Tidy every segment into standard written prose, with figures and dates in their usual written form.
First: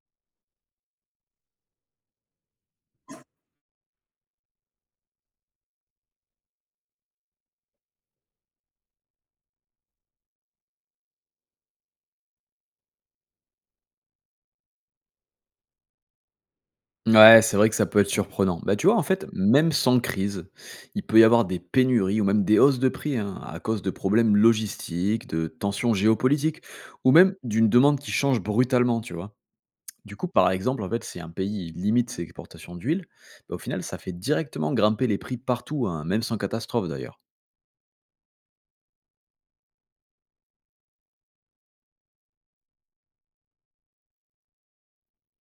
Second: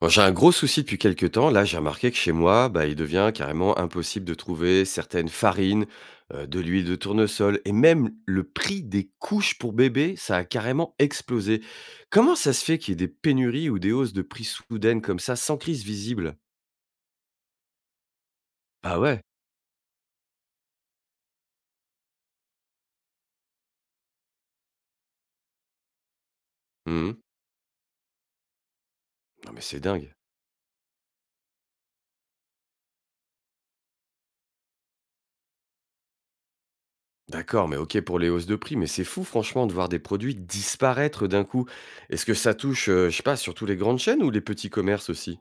Bon, j'ai un gros souci depuis quelques temps. Là, j'ai remarqué que chez moi, bah, il devient carrément impossible de trouver certaines farines, de l'huile de tournesol et même le prix des couches pour bébé, ça a carrément explosé. Comment ça se fait qu'il y ait des pénuries ou des hausses de prix soudaines comme ça, sans crise visible? Ouais, c'est vrai que ça peut être surprenant. Bah, tu vois, Bah en ouais. fait, même sans crise, il peut y avoir des pénuries ou même des hausses de prix hein, à cause de problèmes logistiques, de tensions géopolitiques ou Mhm. même d'une demande qui change brutalement, tu vois. Non mais c'est dingue. Du coup, par exemple, en fait, si un pays limite ses exportations d'huile, bah, au final, ça fait directement grimper les prix partout, hein, même sans catastrophe d'ailleurs. D'accord, mais ok pour les hausses de prix, mais c'est fou franchement de voir des produits disparaître d'un coup. Est-ce que ça touche, je sais pas, surtout les grandes chaînes ou les petits commerces aussi?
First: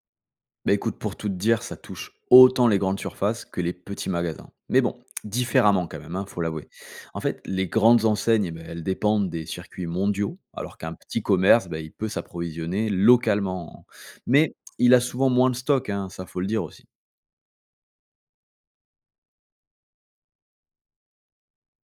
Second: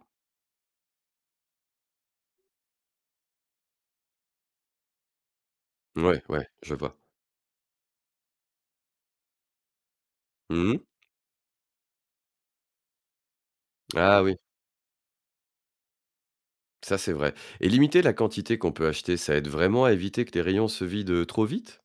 Bah écoute, pour tout te dire, ça touche autant les grandes surfaces que les petits magasins. Mais bon, différemment quand même, Ouais, hein, faut ouais, l'avouer. je vois. En fait, les grandes enseignes, eh ben, elles dépendent des circuits mondiaux, alors Mhm. qu'un petit commerce, bah, il peut s'approvisionner localement. Ah oui. Mais il a souvent moins de stock, hein, ça faut le dire aussi. Ça, c'est vrai. Et limiter la quantité qu'on peut acheter, ça aide vraiment à éviter que les rayons se vident, trop vite?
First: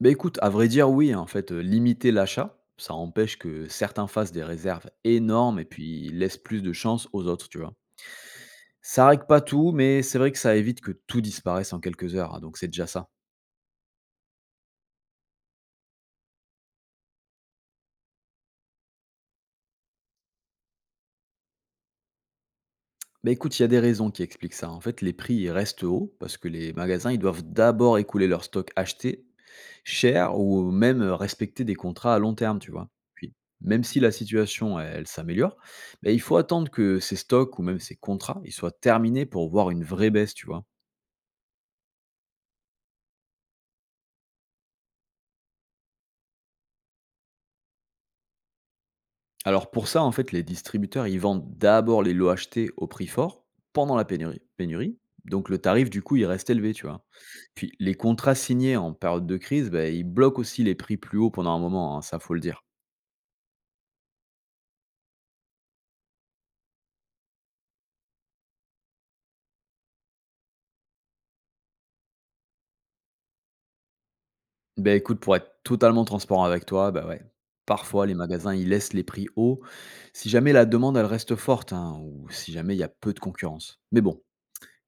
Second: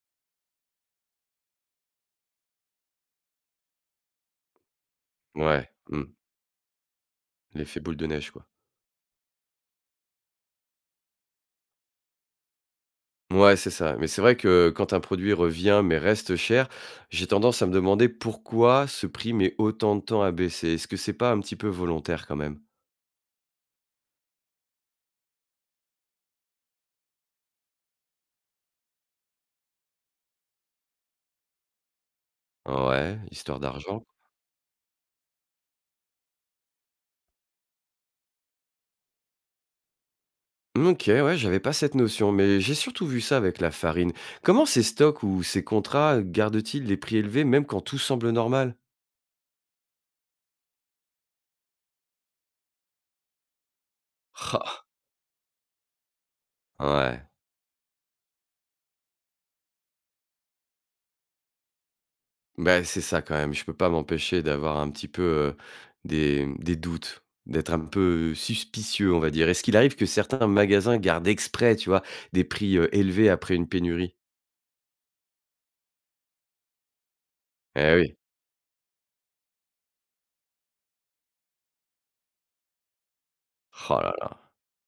Bah écoute, à vrai dire, oui, hein, en fait, limiter l'achat, ça empêche que certains fassent des réserves énormes et Ouais, puis mmh, ils laissent plus de chance aux autres, tu vois. l'effet boule de neige, quoi. Ça règle pas tout, mais c'est vrai que ça évite que tout disparaisse en quelques heures, hein, donc c'est déjà ça. Ouais c'est ça. Mais c'est vrai que quand un produit revient mais reste cher, j'ai tendance à me demander pourquoi ce prix met autant de temps à baisser? Est-ce que c'est pas un petit peu volontaire quand même? Bah, écoute, il y a des raisons qui expliquent ça. En fait, les prix ils restent hauts parce que les magasins ils doivent d'abord écouler leur stock acheté cher ou même respecter des contrats à long terme, tu vois. Ouais, Puis, histoire même si d'argent. la situation elle s'améliore, bah, il faut attendre que ces stocks ou même ces contrats ils soient terminés pour voir une vraie baisse, tu vois. OK, ouais, j'avais pas cette notion, mais j'ai surtout vu ça avec la farine. Comment ces stocks ou ces contrats gardent-ils les prix élevés même quand tout semble normal? Alors pour ça, en fait, les distributeurs, ils vendent d'abord les lots achetés au prix fort pendant la pénurie. Ah! pénurie. Donc le tarif, du coup, il reste élevé, tu vois. Ouais. Puis les contrats signés en période de crise, ben, ils bloquent aussi les prix plus hauts pendant un moment, hein, ça faut le dire. Bah, c'est ça quand même. Je peux pas m'empêcher d'avoir un petit peu, des des doutes, d'être un peu suspicieux, on va dire. Est-ce qu'il arrive que certains magasins gardent exprès, tu vois, des prix, élevés après une pénurie? Ben écoute, pour être totalement transparent avec toi, ben ouais, Eh parfois les oui. magasins, ils laissent les prix hauts si jamais la demande, elle reste forte, hein, ou si jamais il y a peu de concurrence. Mais Oh là bon, là.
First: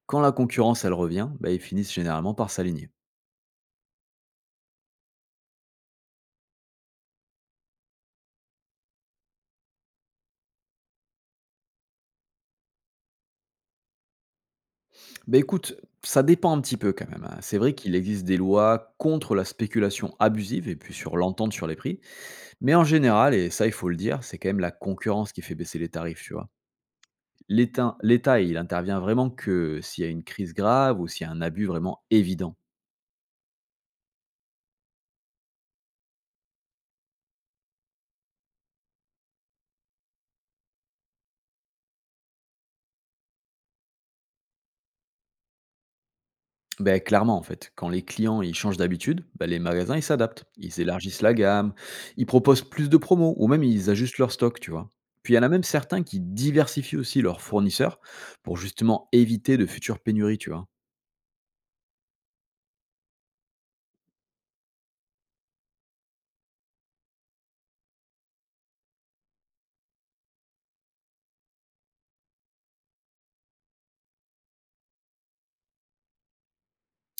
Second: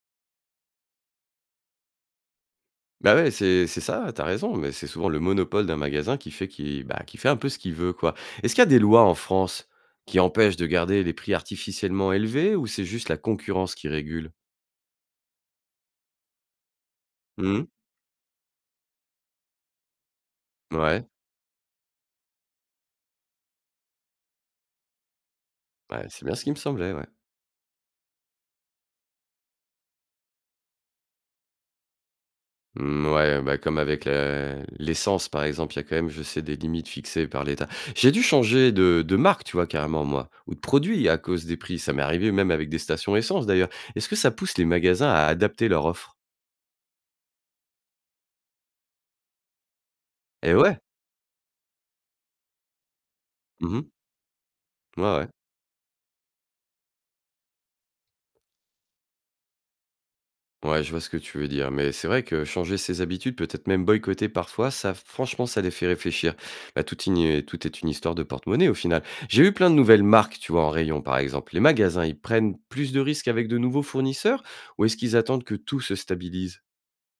quand la concurrence, elle revient, ben, ils finissent généralement par s'aligner. Bah, ouais, c'est ça, t'as raison, mais c'est souvent le monopole d'un magasin qui fait qui bah, qui fait un peu ce qu'il veut, quoi. Est-ce qu'il y a des lois en France qui empêchent de garder les prix artificiellement élevés ou c'est juste la concurrence qui régule? Beh, écoute, ça dépend un petit peu quand même, hein. C'est Mmh. vrai qu'il existe des lois contre la spéculation abusive et puis Ouais, sur l'entente sur les prix, mais en général, et ça il faut le dire, c'est quand même la concurrence qui fait baisser les ouais, tarifs, c'est tu bien ce vois? qui me semblait, ouais. L'État, il intervient vraiment que s'il y a une crise grave ou s'il y a un abus vraiment évident. Mmh, ouais, bah, comme avec la l'essence, par exemple, il y a quand même, je sais, des limites fixées par l'État. J'ai dû changer de marque, tu vois, carrément, moi, ou de produit à cause des prix. Ça m'est arrivé même avec des stations essence, d'ailleurs. Est-ce que ça pousse les magasins à adapter leur offre? Ben clairement, en fait, quand les clients ils changent d'habitude, ben les magasins ils s'adaptent. Eh ouais! Ils élargissent la gamme, ils proposent plus de promos ou même Mmh. ils ajustent leur stock, tu vois. Ouais, ouais. Puis il y en a même certains qui diversifient aussi leurs fournisseurs pour justement éviter de futures pénuries, tu vois. Ouais, je vois ce que tu veux dire, mais c'est vrai que changer ses habitudes, peut-être même boycotter parfois, ça, franchement, ça les fait réfléchir. Bah, tout, tout est une histoire de porte-monnaie au final. J'ai eu plein de nouvelles marques, tu vois, en rayon par exemple. Les magasins, ils prennent plus de risques avec de nouveaux fournisseurs ou est-ce qu'ils attendent que tout se stabilise?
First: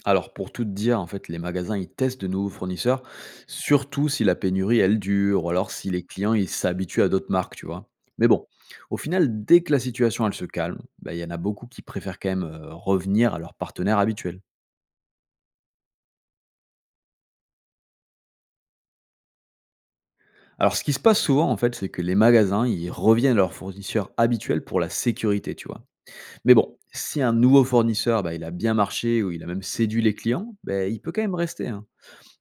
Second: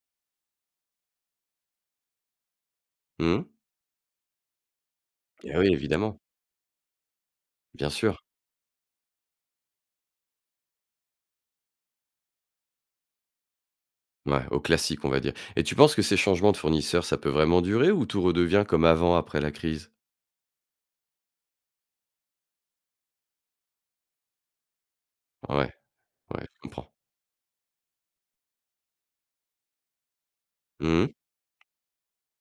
Alors pour tout te dire, en fait, les magasins ils testent de nouveaux fournisseurs, Hmm. surtout si la pénurie elle dure ou Eh oui, alors si les évidemment, clients ils s'habituent à d'autres marques, tu vois. bien sûr. Mais bon, au final, dès que la situation elle se calme, ben il y en a beaucoup qui préfèrent quand même revenir à leur partenaire habituel. Ouais, au classique, on va dire. Et tu penses que ces changements de fournisseurs, ça peut vraiment durer ou tout redevient comme avant après la crise? Alors, ce qui se passe souvent, en fait, c'est que les magasins, ils reviennent à leur fournisseur habituel pour la sécurité, tu Ouais, vois. ouais, Mais je bon, comprends. si un nouveau fournisseur, bah, il a bien marché ou il a même séduit les clients, bah, il Hmm? peut quand même rester, hein.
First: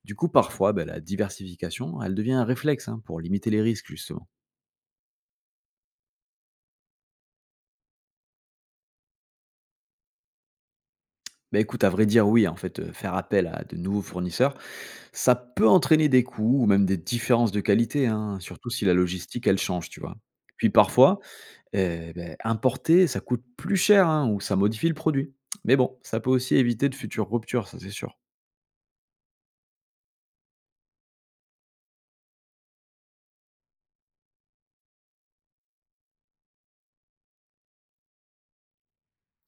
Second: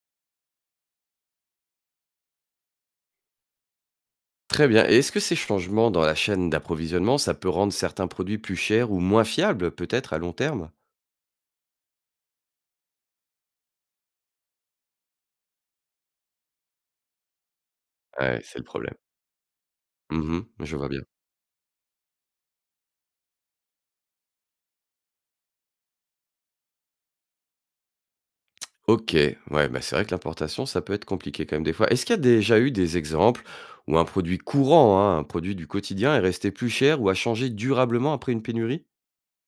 Du coup, parfois, bah, la diversification, elle devient un réflexe hein, pour limiter les risques, justement. Très bien. Et est-ce que ces changements dans la chaîne d'approvisionnement, ça peut rendre certains produits plus chers ou moins fiables, peut-être à long terme? Bah écoute, à vrai dire, oui, en fait, faire appel à de nouveaux fournisseurs, ça peut entraîner des coûts ou même des différences de qualité, hein, Ouais, c'est le surtout si la problème. logistique, elle change, tu vois. Mmh, Puis je vois bien. parfois, eh beh, importer, ça coûte plus cher, hein, ou ça modifie le produit. Mais bon, ça peut aussi éviter de futures ruptures, ça c'est sûr. OK, ouais, bah, c'est vrai que l'importation, ça peut être compliqué quand même des fois. Est-ce qu'il y a déjà eu des exemples où un produit courant, hein, un produit du quotidien est resté plus cher ou a changé durablement après une pénurie?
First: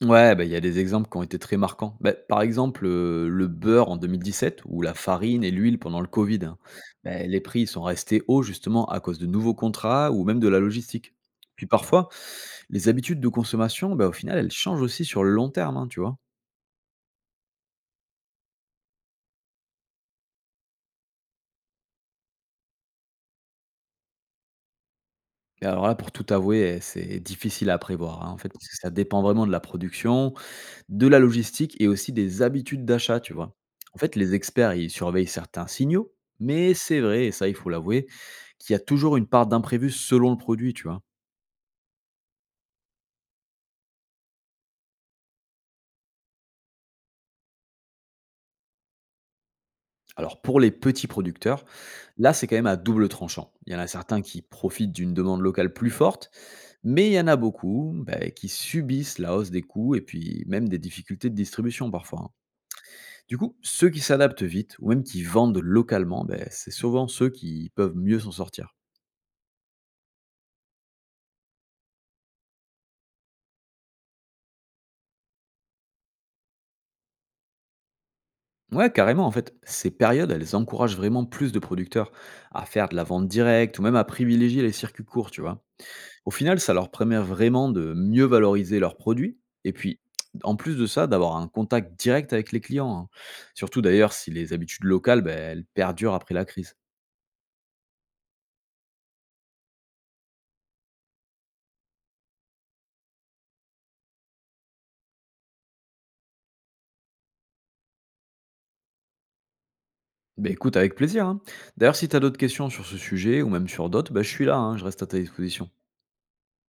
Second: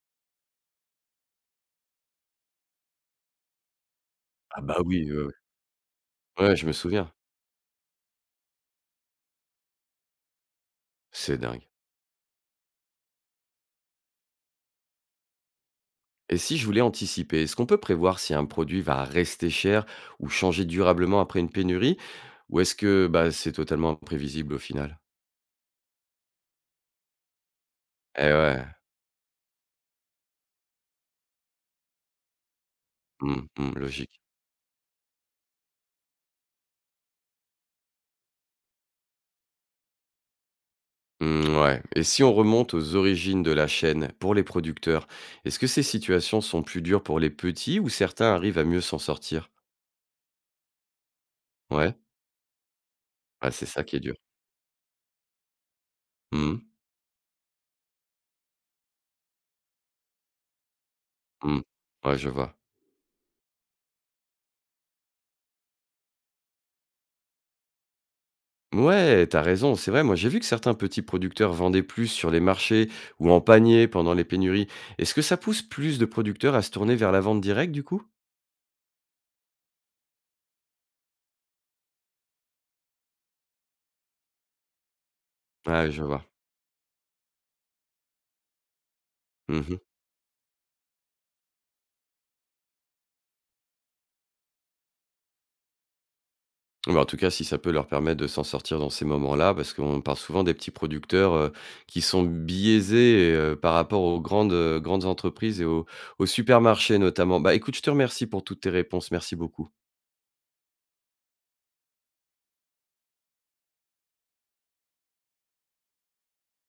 Ouais, bah, il y a des exemples qui ont été très marquants. Bah, par exemple, le beurre en 2017 Ah bah ou la oui, ouais, ouais. farine et l'huile pendant le Covid, Ouais, hein. je me souviens. Bah, les prix sont restés hauts justement à cause de nouveaux contrats ou même de la logistique. C'est dingue. Puis parfois, les habitudes de consommation, bah, au final, elles changent aussi sur le long terme, hein, tu vois. Et si je voulais anticiper, est-ce qu'on peut prévoir si un produit va rester cher ou changer durablement après une pénurie? Ou est-ce que bah, c'est totalement imprévisible au final? Et alors là, pour tout avouer, eh, c'est difficile à prévoir, hein, Eh en fait, ouais, parce que ça dépend vraiment de la production, de la logistique et aussi des habitudes d'achat, tu mmh, vois? mmh, En fait, logique. les experts, ils surveillent certains signaux, mais c'est vrai, et ça, il faut l'avouer, qu'il y a toujours une part d'imprévu selon le produit, tu vois? Mmh, ouais. Et si on remonte aux origines de la chaîne pour les producteurs, est-ce que ces situations sont plus dures pour les petits ou certains arrivent à mieux s'en sortir? Alors, pour les petits producteurs, Ouais. là, c'est quand même à double Ah tranchant. c'est Il y en ça a qui est dur. certains qui profitent d'une demande locale plus forte, Hmm. mais il y en a beaucoup bah, qui subissent la hausse des coûts et puis même des difficultés de Mmh. distribution Ouais, parfois, je hein. vois. Du coup, ceux qui s'adaptent vite ou même qui vendent localement, bah, c'est souvent ceux qui peuvent mieux s'en sortir. Ouais, t'as raison, c'est vrai. Moi, j'ai vu que certains petits producteurs vendaient plus sur les marchés ou en panier pendant les pénuries. Est-ce que ça pousse plus de producteurs à se tourner vers la vente directe, du coup? Ouais, carrément, en fait, ces périodes, elles encouragent vraiment plus de producteurs à faire de la vente directe ou même à privilégier les circuits courts, tu vois. Ah, je vois. Au final, ça leur permet vraiment de mieux valoriser leurs produits et Mhm. puis, en plus de ça, d'avoir un contact direct avec les clients, hein. Surtout d'ailleurs si les habitudes locales, ben, elles perdurent après la crise. Mais en tout cas, si ça peut leur permettre de s'en sortir dans ces moments-là, parce qu'on parle souvent des petits producteurs qui sont biaisés par rapport aux grandes, grandes entreprises et aux, aux supermarchés notamment. Bah écoute, je te remercie pour toutes tes réponses. Merci beaucoup. Ben écoute, avec plaisir, hein. D'ailleurs, si tu as d'autres questions sur ce sujet ou même sur d'autres, ben, je suis là, hein, je reste à ta disposition.